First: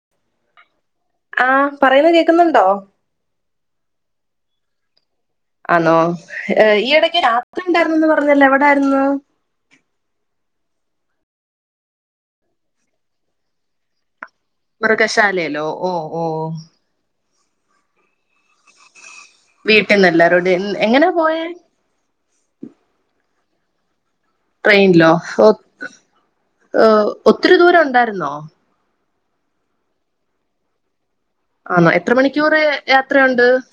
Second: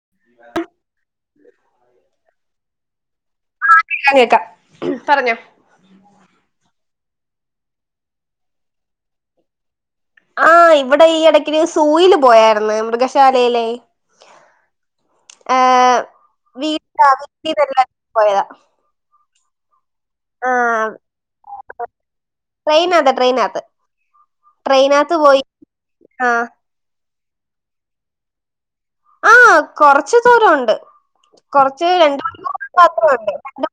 [inaudible] [unintelligible] ആഹ് പറയുന്നേ കേക്കുന്നുണ്ടോ ആഹ് കേക്കാം കേക്കാം പറഞ്ഞോ ആണോ ഈ ഈ ഇടക്ക് രാത്രി ഉണ്ടായിരുന്നെന്ന് പറഞ്ഞല്ലോ എവിടെയായിരുന്നു ആഹ് ഇവിടെ ഈ ഇടക്ക് സൂയിൽ പോയായിരുന്നു മൃഗശാലയിലെ മൃഗശാലയിലോ ഓ ഏഹ് ഓ വീട്ടാ [unintelligible] ബി ന്നെല്ലാരുടെ ആഹ് എങ്ങനെ പോയെ ട്രെയിനാത്ത് [inaudible] [unintelligible] [inaudible] ട്രെയിനിലോ ട്രെയിനാത്ത് പോയി ആഹ് ഓഹ് ഒത്തിരി ദൂരം ഉണ്ടായിരുന്നോ ആഹ് കുറച്ചു ദൂരംഉണ്ട് ആണോ കുറച്ചു എത്ര രണ്ട് മണിക്കൂർ യാത്ര ഉണ്ട് യാത്രയുണ്ട് രണ്ട്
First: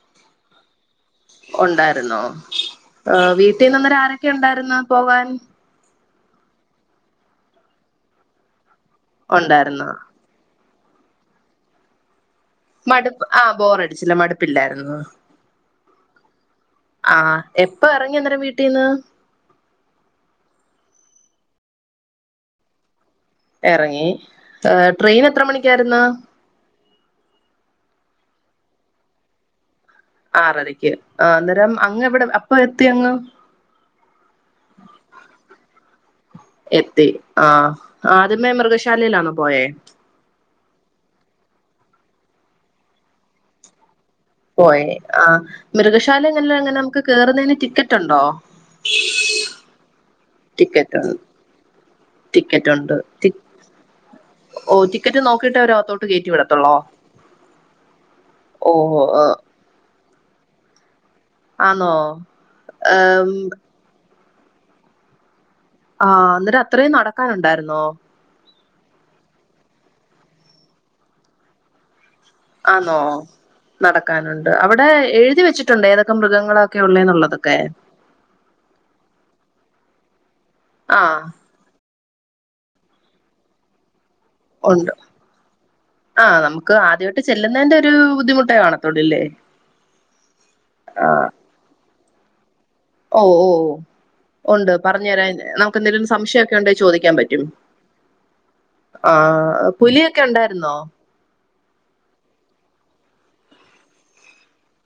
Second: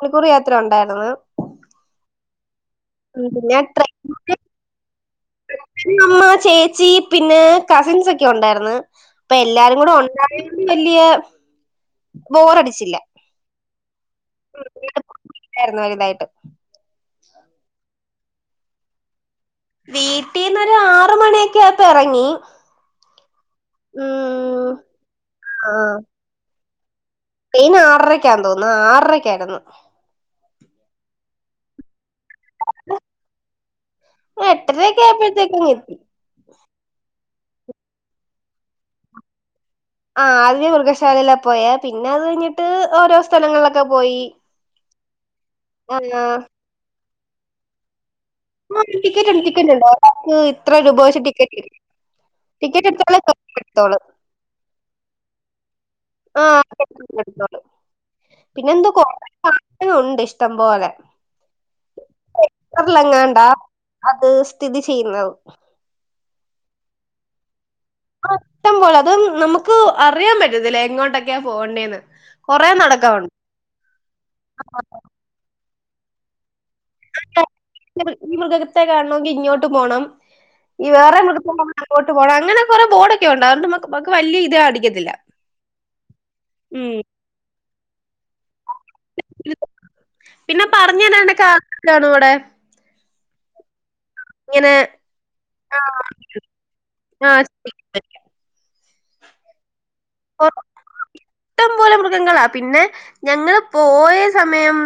മണിക്കൂർ യാത്ര ഉണ്ടായിരുന്നു ആഹ് പിന്നെ വീട്ടീന്ന് അന്നേരം ആരൊക്കെ ട്രെയിനില് ഉണ്ടായിരുന്ന് പോവാൻ അമ്മ ചേച്ചി പിന്നെ കസിൻസ് ഒക്കെ ഉണ്ടായിരുന്ന് അപ്പൊ എല്ലാരും ഉണ്ടായിരുന്നോ കൂടെ ഉണ്ടായപ്പോ [unintelligible] മടുപ്പ് ആഹ് ബോറടിച്ചില്ല മടുപ്പില്ലായിരുന്നു യിരുന്നു വലുതായിട്ട് ആഹ് എപ്പൊ എറങ്ങി അന്നെര വീട്ടീന്ന് വീട്ടീന്നൊര് ആറു മണിയെക്കെ ആപ്പ എറങ്ങി എറങ്ങി ഉം ഏ ട്രെയിന് എത്ര മണിക്കായിര്ന്ന് ന് ആറരക്കാ തോന്ന് ആറരക്കായിര്ന്ന് ആറരക്ക് അ അന്നെരം അങ്ങ് എവിടെ അ ഞാന് എട്ടരക്കെ ആയപ്പെഴത്തേക്ക് ങ്ങ് എത്തി. എത്തി ആ ആദ്യമേ മൃഗശാലേലാണൊ പോയേ ആ ആദ്യം മൃഗശാലെല പോയെ പിന്ന അത് കയ്ഞ്ഞിട്ട് ഓരോ സ്ഥലങ്ങളിലൊക്കെ പോയി പോയെ ആ ആഹ് മൃഗശാല ആഹ് എങ്ങല്ല എങ്ങന നമ്ക്ക് കേറുന്നെയ്ന് ടിക്കറ്റുണ്ടോ ഉം ടിക്കറ്റുണ്ട് ടിക്കറ്റുണ്ട് [unintelligible] ഇത്ര രൂപ വച്ച് ടിക്കറ്റ് ടിക്കറ്റ് ടിക്കറ്റുണ്ട് എടുത്താലേ ടി എടുത്തോളൂ ഓ ടിക്കറ്റ് നോക്കിട്ടവരെഅകത്തോ ആ [unintelligible] ഓ പിന്നെന്തോ കൊറേ [unintelligible] നു ഇഷ്ടം പോലെ ആന്നോ ഏം എങ്ങാണ്ടാ അത് സ്ഥിതി ചെയ്യുന്നത് ആ ന്നട്ട് അത്രെയും നടക്കാനുണ്ടാര്ന്നോ ആ ഷ്ട്ടം പോല അത് നമക്ക് അറിയാം പറ്റത്തില്ല എങ്ങോട്ടെക്ക്യാ പോവണ്ടേന്ന് ആന്നോ നടക്കാനുണ്ട് അവടെ എഴുതി വെച്ചി ട്ടുണ്ട് ഏതൊക്ക മൃഗങ്ങളാ [unintelligible] ഈ മൃഗത്തെ കാണ്ണോങ്കി ഇങ്യൊ ട്ട് പോണം ഈ ആ വേറെ മൃ [unintelligible] ട്ട് പോണം അങ്ങനെ കൊറെ ബോടൊക്കെ ഒണ്ട് അഓണ്ട് മ്മക്ക് [unintelligible] ഒണ്ട് ആഹ് നമുക്ക് ഉം ആദ്യയ്ട്ട് ചെല്ലുന്നെന്റെ റ്റേവു ദ്ധിമുട്ടേ കാണത്തൊള്ളു ല്ലേ ആഹ് [unintelligible] ണോ വ്ടെ ഓ ഓ ഓ ഒണ്ട് പറഞ്ഞെരാൻ നമുക്ക് ന്തെലും സംശയൊക്കെ ണ്ടെ ചോദിക്കാൻ ആ പറ്റും ആഹ് പുലിയൊക്കെ ഒണ്ടായിര്ന്നോ ട്ടം പോലെ മൃഗങ്ങളാ പിന്നെ ഞങ്ങള് പോയ സമയം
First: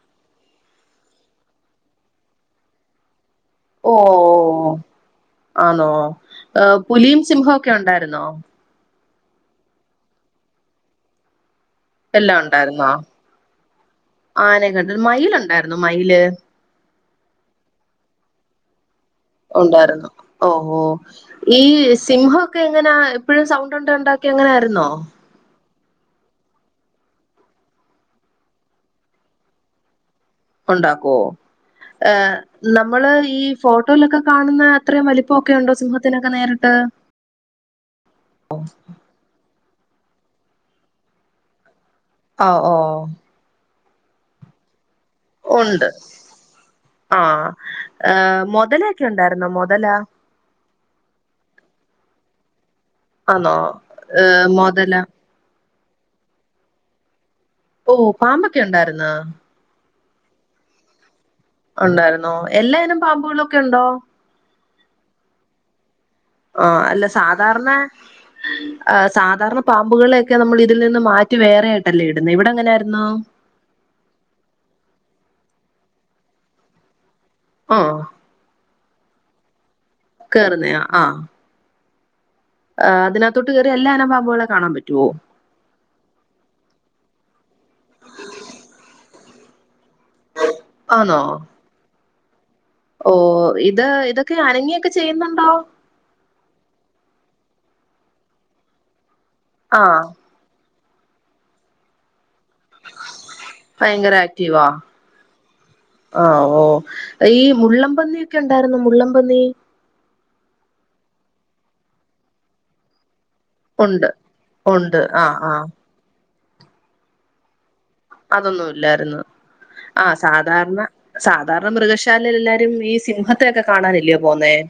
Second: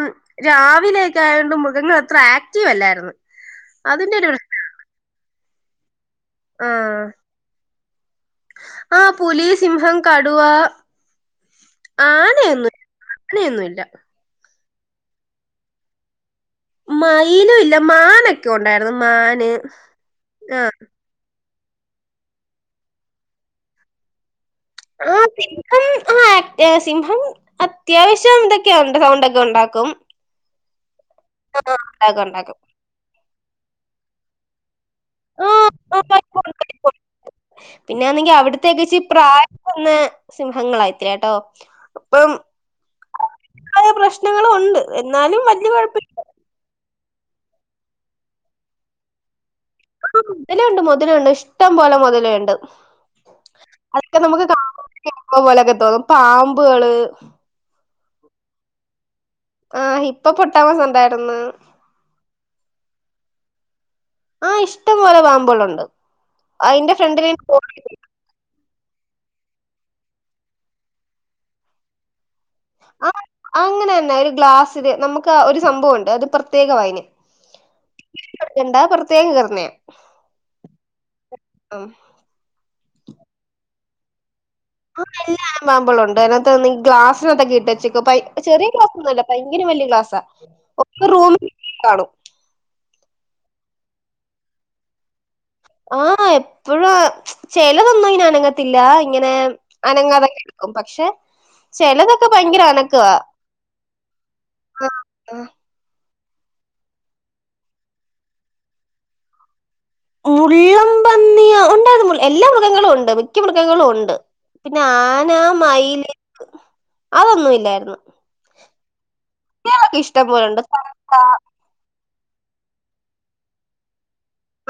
രാവിലെക്കെ ആയോണ്ട് മൃഗങ്ങൾ അത്ര ആക്റ്റീവല്ലാര്ന്ന് അതിന്റെ രു [inaudible] ആന്നോ [unintelligible] പുലിയും സിംഹൊക്കെ ഉണ്ടായിരുന്നോ ആ പുലീ സിംഹം കടുവാ എല്ലാം ആനയൊന്നും ഉണ്ടായിരുന്നോ ആനൊന്നുല്ല മയിൽ ഉണ്ടായിരുന്നു മയില് മൈയില് ഇല്ല മാനൊക്കെ ഉണ്ടായി ഉണ്ടായിരുന്നു ഓ ഹോ ഈ സിംഹം ഒക്കെ എങ്ങനെ എപ്പോഴും സൗവുണ്ട് ണ്ട് ഉണ്ടാക്കി അങ്ങനെ ആരുന്നോ ന്നോ ആഹ് സിംഹം അത്യാവശ്യം ഇതൊക്കെയ ഉണ്ട് സൗവുണ്ട് ഒക്കെ ഉണ്ടാക്കും ഉണ്ടാക്കും ഒ ആ, ഉണ്ടാക്കും ഹ് ഉണ്ടാക്കും നമ്മള് ഈ ഫോട്ടോയിലൊക്കെ കാണുന്ന അത്രയും വലിപ്പൊക്കെ ഉണ്ടോ സിംഹത്തിനൊക്കെ നേരിട്ട് പിന്നൊന്നെങ്കി സിംഹങ്ങളായിത്തില ട്ടോ ഓ ഓ ആദ്യ പ്രശ്നങ്ങളു ഉണ്ട് എന്നാലും വല്ല്യ കുഴപ്പമില്ല ആഹ് മുതലെക്കെ ഉണ്ടായിരുന്നൊ വെല ലുണ്ട് മൊതലെണ്ട് ഇഷ്ടം പോലെ മൊതെ ലെണ്ട് ആന്നോ ഏ മൊതല ഹൊ [unintelligible] പാമ്പേള് ഓ പാമ്പൊക്കെ ഉണ്ടായിര്ന്നൊ ആഹ് ഇപ്പ പൊട്ടാമസംന്തായ ഉണ്ടായിരന്നോ എല്ലായിനും പാമ്പുകളൊക്കെ ഉണ്ടോ ആഹ് ഇഷ്ടം പോലൊപാമ്പോളുണ്ട് ആഹ് അല്ല സാധാരെണ സാധാരണ പാമ്പുകളെയൊക്കെ നമ്മൾ ഇതിൽ നിന്ന് മാറ്റി വേറെയായിട്ടല്ലേ ഇ ആ അങ്ങനെന്നെ ഒരു ഗ്ലാസില് നമുക്ക് ക്കഒരു സംഭവുണ്ട് അത് പ്രത്യേക വായന് ആ എന്താ പുറത്ത് തേം കേറ്ന്നെ കേറുന്നയാ ആഹ് ആഹ് ആഹ് അതിനത്തോട്ട് കേറിയ എല്ലാരപാമ്പോ [unintelligible] പാമ്പെള്ണ്ട് അയ്നാത്ത് ഇ ഗ്ലാസി [unintelligible] തെങ്കിട്ട്ചക്ക പൈ ചെറ്യേയ ഗ്ലാസ്സൊന്നുല്ല ഭയങ്കര വല്ല്യ ഗ്ലാസ്സ് സ ഒക്ക റൂമിൽ [unintelligible] കാണും ഓഹ് ഇത് ഇതൊക്കെ അനങ്ങിയൊക്കെ ചെയ്യുന്ന ആഹ് എപ്പഴ [inaudible] ചെലതൊന്നും ഇനനങ്ങത്തില്ല ഇങ്ങനെ ആ അനങ്ങാതെ ക്കും പക്ഷെ ചെലത് ക്ക് ഭയങ്കര അനക്കവ ഭയങ്കര ആഹ് ഓഹ് ഈ മുള്ളൻ പന്നിയൊക്കെ ഒണ്ടായിരുന്നോ മുള്ളൻ പന്നി മുള്ളം പന്നിയോ ഒണ്ടായിരുന്നു എല്ലാ മൃഗങ്ങളും ഒണ്ട് മിക്ക മൃഗങ്ങളും ഉണ്ട് ഒണ്ട് പിന്നെ ഉണ്ട് ആ ആന ആ മയില്- അതൊന്നും ഇല്ലാരുന്നു അതൊന്നും ഇല്ലാരുന്നു ആഹ് ഇഷ്ടം പോലുണ്ട് സാധാരണ സാധാരണ മൃഗശ തന്നല്ലാ എല്ലാരും ഈ സിംഹത്തെക്കെഒക്കെ കാണാനല്ലയോ-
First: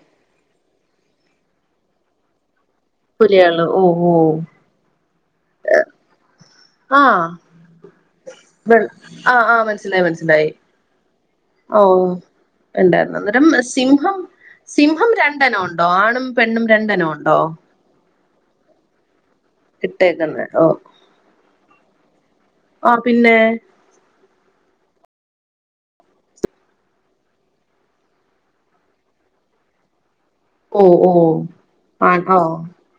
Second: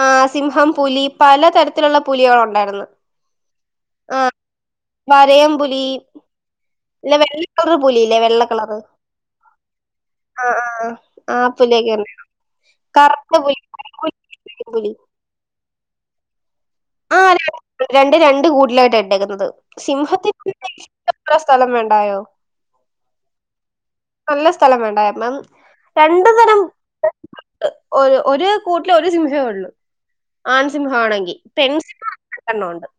ആഹ് സിംഹം, പുലി പല തരത്തിലുള്ള- പുലികൾ ഒണ്ടായിരുന്നു പുലികള് ഓഹ് ഓഹോ വരയൻപുലി ആഹ് വെ കളറ് ആഹ് ആഹ് മനസിലായി ആ മനസ്സിലായി ആ ആ പുലിയൊക്കെ ഓഹ് ഉണ്ട് ഇണ്ടാര്ന്ന് കറുത്ത അന്നേരം പുലി കരിമ്പുലി, സിംഹം സിംഹം രണ്ടന ഒണ്ടോ ആണും, പെണ്ണും രണ്ടെണ്ണം ഉണ്ടോ ആഹ് [unintelligible] രണ്ട് രണ്ട് കൂട്ടിലായിട്ടാ ഇട്ടേക്കുന്നത് സിംഹത്തി ഇട്ടേക്കുന്നെ [inaudible] വേണ്ടായോ ആഹ് പിന്നെ നല്ല സ്ഥലം വേണ്ടായെ [unintelligible] രണ്ടു തരം [unintelligible] ഒര് ഒരു കൂട്ടില് ഒരു സിംഹെ ഒള്ളു ഓഹ് ഓഹ് ആൺ ഓഹ് രണ്ടെണ്ണം ഉണ്ട്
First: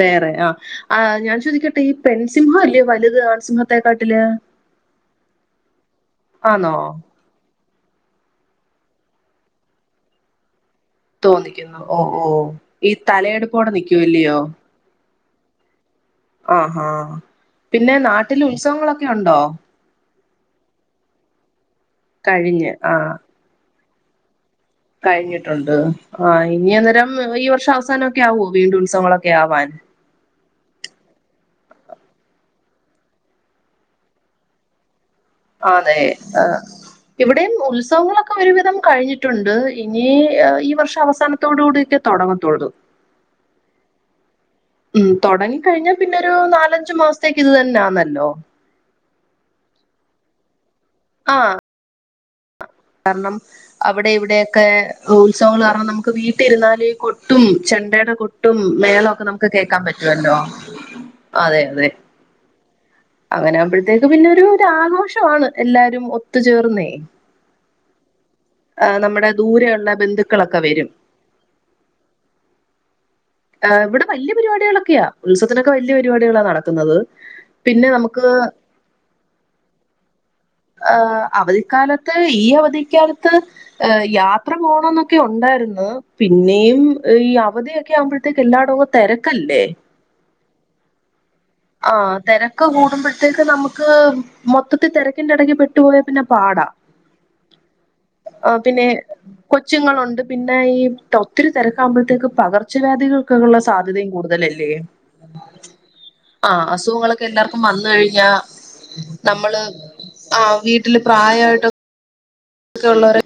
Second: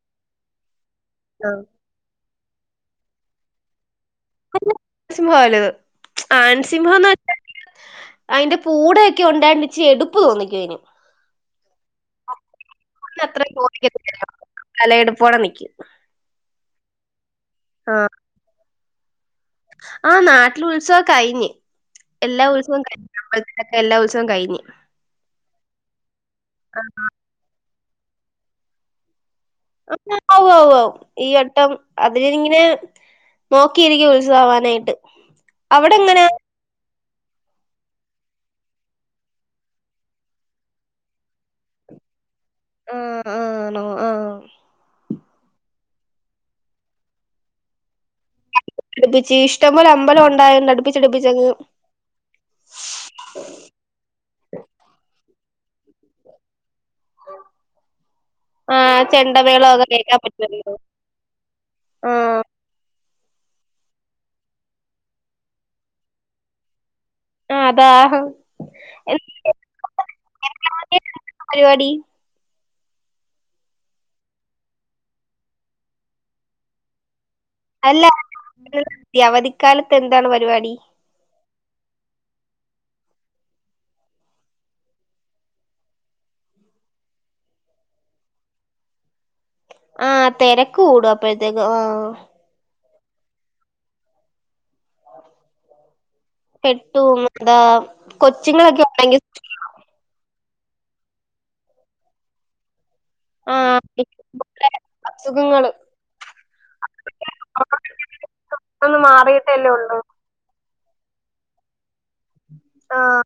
വേറെ അഹ് ആ ഞാൻ ആ ചോദിക്കട്ടെ ഈ പെൺ സിംഹല്ലേ വലുത് ആൺ സിംഹത്തെ [inaudible] വലുത് ആന്നോ ആൻസിംഹന്ന് വെച്ചാല് അയിന്റെ പൂടെയൊക്കെ ഉണ്ടായൊണ്ട് ഇച്ചി എടുപ്പ് തോന്നിക്കും അയിന് തോന്നിക്കുന്നു ഓ ഓ ഈ തലയെടുപ്പോടെ നിക്കൂല്ലയോ പുടെ നിക്കും അ ഹാ ആ പിന്നെ നാട്ടില് ഉത്സവങ്ങളൊക്കെ ഒക്കെ ഉണ്ടോ ആ നാട്ടില് ഉത്സവം കഴിഞ്ഞ് എല്ലാ കഴിഞ്ഞ് ഉത്സവവും ആ കയിഞ്ഞു അമ്പലത്തിന്റെ എല്ലാ ഉത്സവം കഴിഞ്ഞ് കഴിഞ്ഞിട്ടുണ്ട് ആ ഇനി അന്നേരം ഈ വർഷം അവസ വസാനം ഒക്കെ ആവോ വീണ്ടും ഉത്സവങ്ങളൊ ക്കെ ആവാൻ ട്ടം അതിന് ഇങ്ങനെ നോക്കിയിരിക്കും ഉത്സവാവാനായിട്ട് അവിടെ അതെ എങ്ങനാ ആ ഇവിടെയും ഉത്സവങ്ങളൊക്കെ ക്കെ ഒരുവിധം കഴിഞ്ഞിട്ടുണ്ട് ഇനി ഈ വർഷം അവസാനത്തോട് കൂടീട്ട് തൊടങ്ങ ത്തൊള്ളൂ ആ ആണോ ആ ഉം തൊടങ്ങി കഴിഞ്ഞാ പിന്നെരു നാലഞ്ച് മാസത്തേക്ക് ഇത് തന്നെയാന്നെ ഇഷ്ടം പോലെ അമ്പലം ഒ [unintelligible] ടുപ്പിച്ചടുപ്പിച്ചങ്ങ് കാരണം അവിടെ ഇവിടെ ക്കെ ഉത്സവം കാരണം നമുക്ക് വീട്ടിരുന്നാല് കൊട്ടും, ചെണ്ടയുടെ കൊട്ടും ആ മെളൊക്കെ നമുക്ക് ചെണ്ടമേളം കേൾക്കാൻ ഒക്കെ കേക്കാൻ പറ്റുവല്ലോ അതെ അതെ ആ അങ്ങനാവുമ്പോഴത്തേക്ക് പിന്നൊരു ഒരു ആഘോഷമാണ് എല്ലാരും ഒത്തുചേർന്നേ. ആ അതാ ആ നമ്മടെ ദൂരെ ഒള്ള ബന്ധുക്കളൊക്കെ വരും. എന്താണ് പരിപാടി ആ ഇവിടെ വല്യ പരിപാടികളൊക്കെയാ. ഉത്സവത്തിനൊക്കെ വല്യ പരിപാടികളാ നടക്കുന്നത്. പിന്നെ അല്ല നമുക്ക് ഈ അവധിക്കാലത്ത് എന്താണ് പരിപാടി ആഹ് അവധിക്കാലത്ത് ഈ അവധി ധികാലത്ത് യാത്ര പോണോന്നൊക്കെ ഒണ്ടായിരുന്നു. പിന്നെയും ഈ അവധിയൊക്കെ ആവുമ്പോഴ ത്തേക്ക് എല്ലാടോ അങ്ങ് തെരക്കല്ലേ? ആ തെരക്ക് കൂടും ആ തെരക്ക് കൂടുമ്പോഴ ത്തേക്ക് നമുക്ക് മൊത്തത്തി തെരക്കിന്റെടക്ക് പെട്ട് പോയാ പിന്നെ പാടാ പെട്ടുപോവും. എന്താ ആ, കൊച്ചുങ്ങളൊക്കെ പിന്നെ ഒണ്ടങ്കിൽ കൊച്ചുങ്ങളുണ്ട് പിന്നെ ഈ തൊത്തിരി തെരക്കാകുമ്പോഴത്തേക്ക് പകർച് ചവ്യാധികൾക്കൊക്കെ ആ ഒള്ള സാധ്യതയും ഇഷ്ടംപോലെ കൂടുതലല്ലേ? അസുഖങ്ങള് ആ അസുഖങ്ങളൊക്കെ എല്ലാവർക്കും വന്ന് കഴിഞ്ഞാ ഒന്ന് നമ്മള് മാറിയിട്ടല്ലേ ഉള്ളൂ ആ വീ വീട്ടില് പ്രായ ആയിട്ടോ ആ ഒക്കെയൊള്ളവര്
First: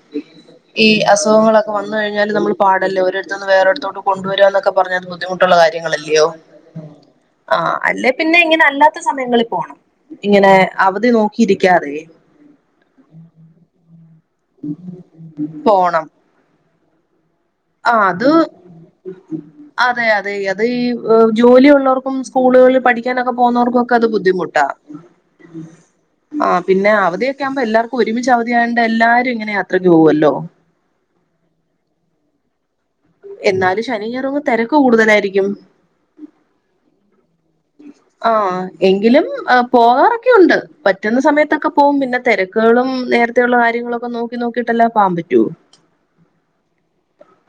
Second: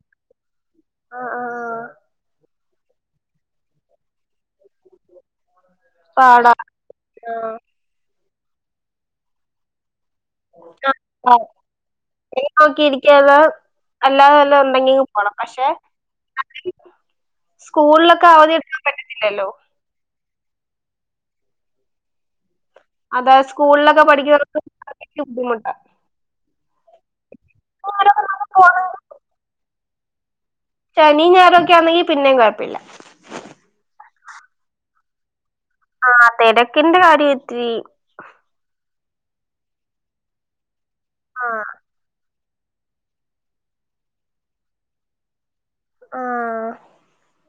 ഈ ആ ആ അസുഖങ്ങളൊക്കെ വന്ന കഴിഞ്ഞാല് നമ്മള് പാടല്ലേ. ഒരിടത്ത്ന്ന് വേറൊരിടത്തോട്ട് കൊണ്ടുവരുന്നൊക്കെ ക്ക പറഞ്ഞത് ബുദ്ധിമുട്ടുള്ള കാര്യങ്ങളല്ല്യയോ? പാടാ ആ അല്ലേ പിന്നെ ഇങ്ങനെ അല്ലാത്ത സമയങ്ങളിൽ പോണം. ഇങ്ങനെ ആ, അവധി ആ. നോക്കിയിരിക്കാതെ. അല്ലാത വല്ലോ ഉണ്ടെങ്കി പോണം. പക്ഷെ പോണം ആഹ് സ്കൂളിലൊക്ക അത് അവധി എട്ക്കാൻ പറ്റത്തില്ലല്ലോ. അതെ അതെ അത് ഈ ജോലി ഉള്ളോർക്കും സ്കൂളുകളി പഠിക്കാനൊക്കെ അതാ പോന്നവർക്കൊക്കെ സ്കൂളിലൊക്കെ അത് പഠിക്കുന്നവർക്ക് ബുദ്ധിമുട്ടാ അതൊക്കെ ബുദ്ധിമുട്ടാ ആ പിന്നാ അവധി ക്കെ ആവുമ്പ എല്ലാർക്കും ഒരുമിച്ച് അവധി ആയേണ്ട് എല്ലാരും ഇങ്ങനെയാ. കഴിഞ്ഞു പോവുല്ലോ ശനീം ഞായറും ഒക്കെ ആണെങ്കി പിന്നേം കൊഴപ്പ ഇല്ല. എന്നാലും ശനീം ഞായറും ഒക്കെ തെരക്ക് കൂടുതലായിരിക്കും. ആ തെരക്കിന്റെ കാര്യം ഇത്തിരി ഉം പോകാറൊക്കെ ഉണ്ട്. പറ്റുന്ന ആ സമയത്തൊക്ക പോവും പിന്നെ തെരക്കുകളും നേരത്തെയുള്ള കാര്യങ്ങളു ഒക്കെ നോക്കി നോക്കിട്ടല്ലെ പാവാൻ പറ്റൂ. ആ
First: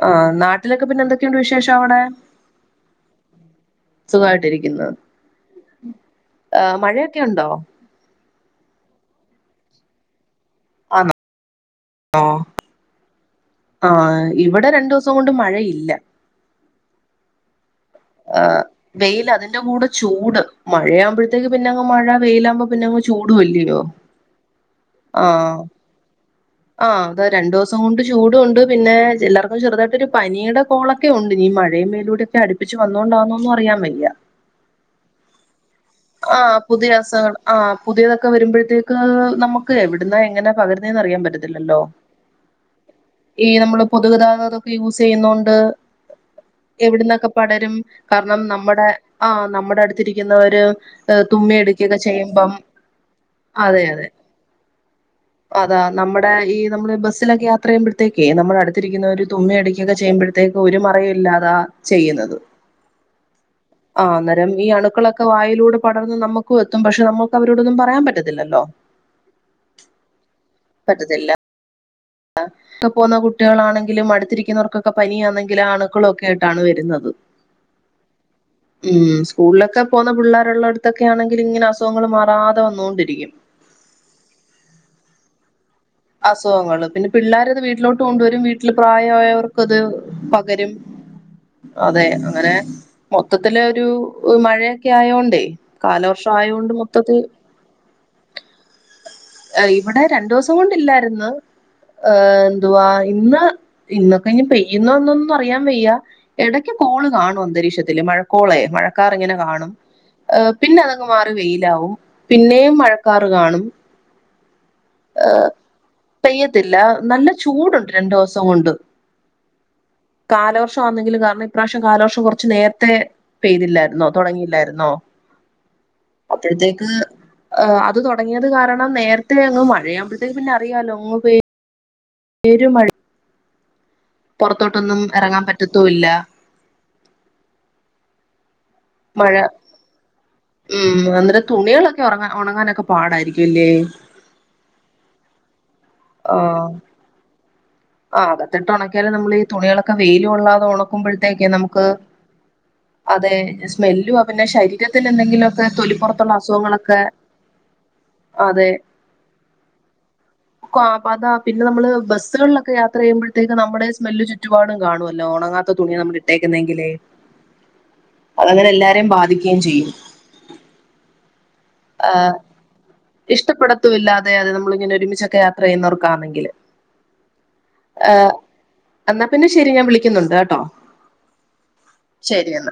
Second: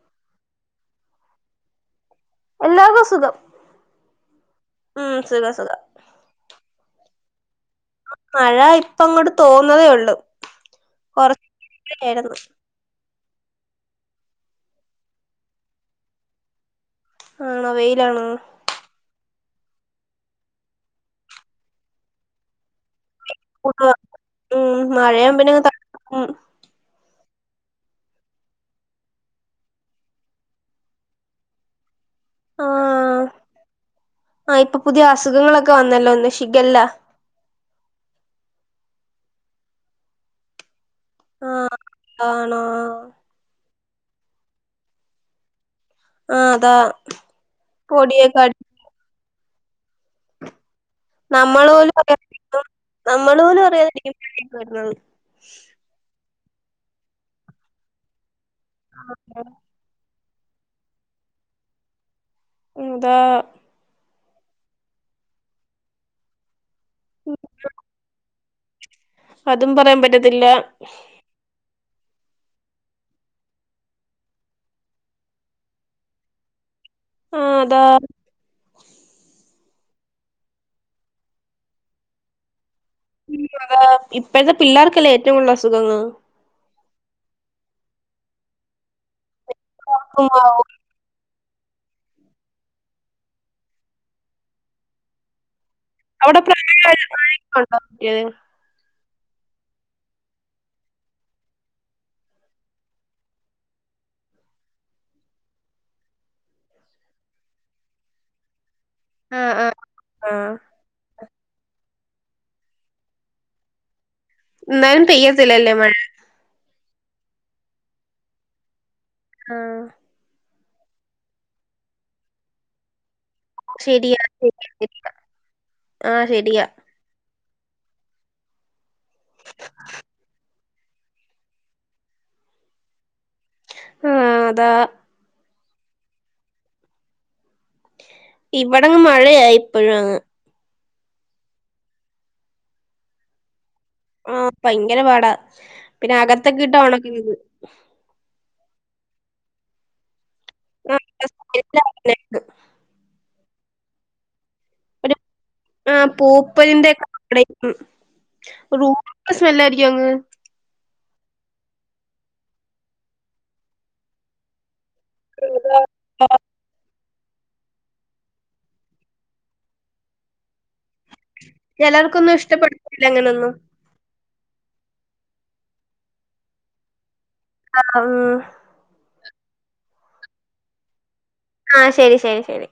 ആ നാ ട്ടിലൊക്കെ പിന്നെന്തൊക്കെയുണ്ട് വിശേഷവടെ എല്ലാർക്കും സുഖം സുഖയിട്ടിരി ഉം സുഖം സുഖം ആ മഴയെക്കെ ഒണ്ടോ മഴ ഇപ്പം അങ്ങട് തോന്നതേ ള്ളു കൊർ ആ [unintelligible] ആ ഇവടെ രണ്ടുസം കൊണ്ട് മഴയില്ല ആണോ വെ ആ വെയ്ല് അത് ൻ്റെ കൂടെ ചൂട് മഴയാവുമ്പഴത്തേക്ക് പിന്നങ്ങ് മഴ വെയിലാവുമ്പോ പിന്നെങ്ങ് ചൂടു ല്യോ ഉം ആ മഴയാവുമ്പോ പിന്നെ അങ്ങ് തണു ഉം ആ താ രണ്ടുസം കൊണ്ട് ചൂടു ണ്ട് പിന്നെ പില്ലറക്ക് ചെറുതായിട്ട് ഒരു പനിയുടെ കോളൊക്കെ ണ്ട് ഇനീ മഴയും വെയ്ലൂടെക്ക ആ ച്ചു വന്നൊണ്ടാണൊന്നും അറിയാം വയ്യ ആ ഇപ്പൊ പുതിയ അസുഖങ്ങളൊക്കെ വന്നല്ലോ ഒന്ന് ആ ഷിഗല്ല പുതിയ അസുഖങ്ങള് ആ പുതിയതൊക്കെ വരുമ്പഴത്തേ ക്ക് നമക്ക് എവട്ന്ന എങ്ങനെ പകര് ന്നേ നറിയാം ആ പറ്റത്തില്ലല്ലോ ആണോ ഈനമ്മള് പൊതുഗതാഗതൊക്കെ യൂസെയ്യുന്നോണ്ട് ആഹ് അതാ പൊടിയൊക്കെ കാരണം അടി നമ്മുടെ- ആ നമ്മുടെ അടുത്തിരിക്കുന്ന ഒരു- നമ്മൾ പോലും അറിയാതെ ഇരിക്കും നമ്മൾ പോലും അതെ അതെ അറിയാതിരിക്ക [unintelligible] ആ ഇ നമ്മള് ബസ്സിലൊക്കെ യാത്ര ചെയുമ്പഴത്തേക്ക് നമ്മള ടുത്തിരിക്കുന്നവര് തുമ്മയടക്കൊക്കെ ചെയുമ്പഴ് ത്തേക്ക് ഒരു മറയും ഇല്ലാതാ ചെയ്യുന്നത് [unintelligible] ആ അന്നേരം ഈ അണുക്കളൊക്കെ വായിലൂടെ പടർന്ന് നമുക്കും എത് ത്തും പക്ഷെ നമുക്ക് അവരോടൊന്നും പറയാൻ പറ്റത്തില്ലോ അതും പറയാൻ പറ്റത്തില്ല ഒക്കെ പോകുന്ന കുട്ടികളാണെങ്കിലും അടുത്തിരിക്കുന്നവർക്കൊക്കെ പനിയാന്നെങ്കിലും ആണുക്കളൊക്കെ ആയിട്ടാണ് വരുന്നത് ആ അതാ ഉം സ്കൂളിലൊക് ഒക്കെ പോന്ന പിള്ളേരുള്ള ഇടത്തൊക്കെ ആണെങ്കിലും ഇങ്ങനെ അസുഖങ്ങൾ മാറാതെ വന്നോ ഉം അതാ ഇപ്പഴത്തെ പിള്ളേർക്കല്ലേ ഏറ്റവും കൂടുതൽ അസുഖങ്ങൾ അസുഖങ്ങളും പിന്നെ പിള്ളേരത് വീട്ടിലോട്ട് കൊണ്ട് വരും വീട്ടിൽ പ്രായമായവർ ത് പകരും അതെ അങ്ങനെ മൊത്തത്തിലൊരു മഴയൊക്കെ ആയോണ്ടേ കാലവർഷം അവിടെ ആയോണ്ട് പ്രായ മൊത്തത്തിൽ [unintelligible] ആ ഇവിടെ രണ്ടു ദിവസം കൊണ്ട് ഇല്ലായിരുന്നു എം എന്തുവാ ഇന്ന് ഇന്നൊക്കെ ഇനി പെയ്യുന്നൊ എന്നൊന്നും അറിയാൻ വയ്യ ഇടയ്ക്ക് കോള് കാണും അന്തരീക്ഷത്തില് മഴക്കോളെ മഴ ഴക്കാർ ഇങ്ങനെ ആഹ് കാണും ആഹ് ആഹ് പിന്നെ അതങ്ങ് മാറി വെയിലാവും പിന്നെയും മഴക്കാറ് കാണും ന്നാലും പെയ്യത്തില്ലല്ലേ മഴ ല്ല നല്ല ചൂടുണ്ട് രണ്ടു ദിവസം കൊണ്ട് ആഹ് കാലവർഷം ആന്നെങ്കിലും കാരണം ഇപ്രാവശ്യം കാലവർഷം കുറച്ച് നേരത്തെ പെയ്തില്ലായിരുന്നോ ശരിയാ ശരിയാ തുടങ്ങിയില്ലായിരുന്നോ ശരിയാ ആഹ് ശരിയാ അപ്പഴത്തേക്ക് ആഹ് അത് തുടങ്ങിയത് കാരണം നേരത്തെ അങ്ങ് മഴ അറിയാലോ ഓവേ പെരു മഴയാ ആഹ് അതാ പുറത്തോട്ടൊന്നും എറങ്ങാൻ പറ്റ് റ്റത്തൂല്ല ഹ് ഇവിടങ്ങ് മഴയായി ഇപ്പോഴും അങ്ങ് ഉം അന്നേരം തുണികളൊക്കെ ഉറങ്ങാൻ ഉണങ്ങാനൊക്കെ പാടായിരിക്കുവല്ലേ ആഹ് ഭയങ്കര പാടാ പിന്നെ അകത്തൊക്കെ ആഹ് ഇട്ടാ ഒണക്കീത് അകത്തിട്ട് ഒണക്കിയാലും നമ്മൾ ഈ തുണികളൊക്കെ വെയ്ൽ ല് കൊള്ളാതെ ഉണക്കുമ്പോഴത്തേക്ക് നമുക്ക്, അഹ് അതെ സ്മെല്ലുവാ പിന്നെ ശ ഒരു ആഹ് പൂപൊലിന്റെയൊക്ക അതെ റൂം സ്മെല്ലായിരിക്കും അങ്ങ് അ അതാ പിന്നെ നമ്മള് ബസ്സുകളിലൊക്കെ ക്കെ യാത്ര ചെയുമ്പോഴത്തേക്ക് നമ്മുടെ സ്മെൽ ഒരുപാട് കാണുവല്ലോ ഉണങ്ങാത്ത തുണിയ നമ്മൾ ഇട്ടേക്കുന്നെങ്കിലേ അതങ്ങനെ എല്ലാരെയും ബാധിക്കുകയും ചെയ്യും ആ ചിലർക്കൊന്നും ഇഷ്ടപ്പെടത്തില്ല അങ്ങനൊന്നും ഇഷ്ടപ്പെടത്തുംല്ലാതെ അത് നമ്മളിങ്ങനെ ഒരുമിച്ചൊക്കെ യാത്ര ചെയ്യുന്നവർക്കാണെങ്കില് ആ ആഹ് പിന്നെ ശെരി ഞാൻ വിളിക്കുന്നുണ്ട് കേട്ടോ ആഹ ശരി ശരി ശരി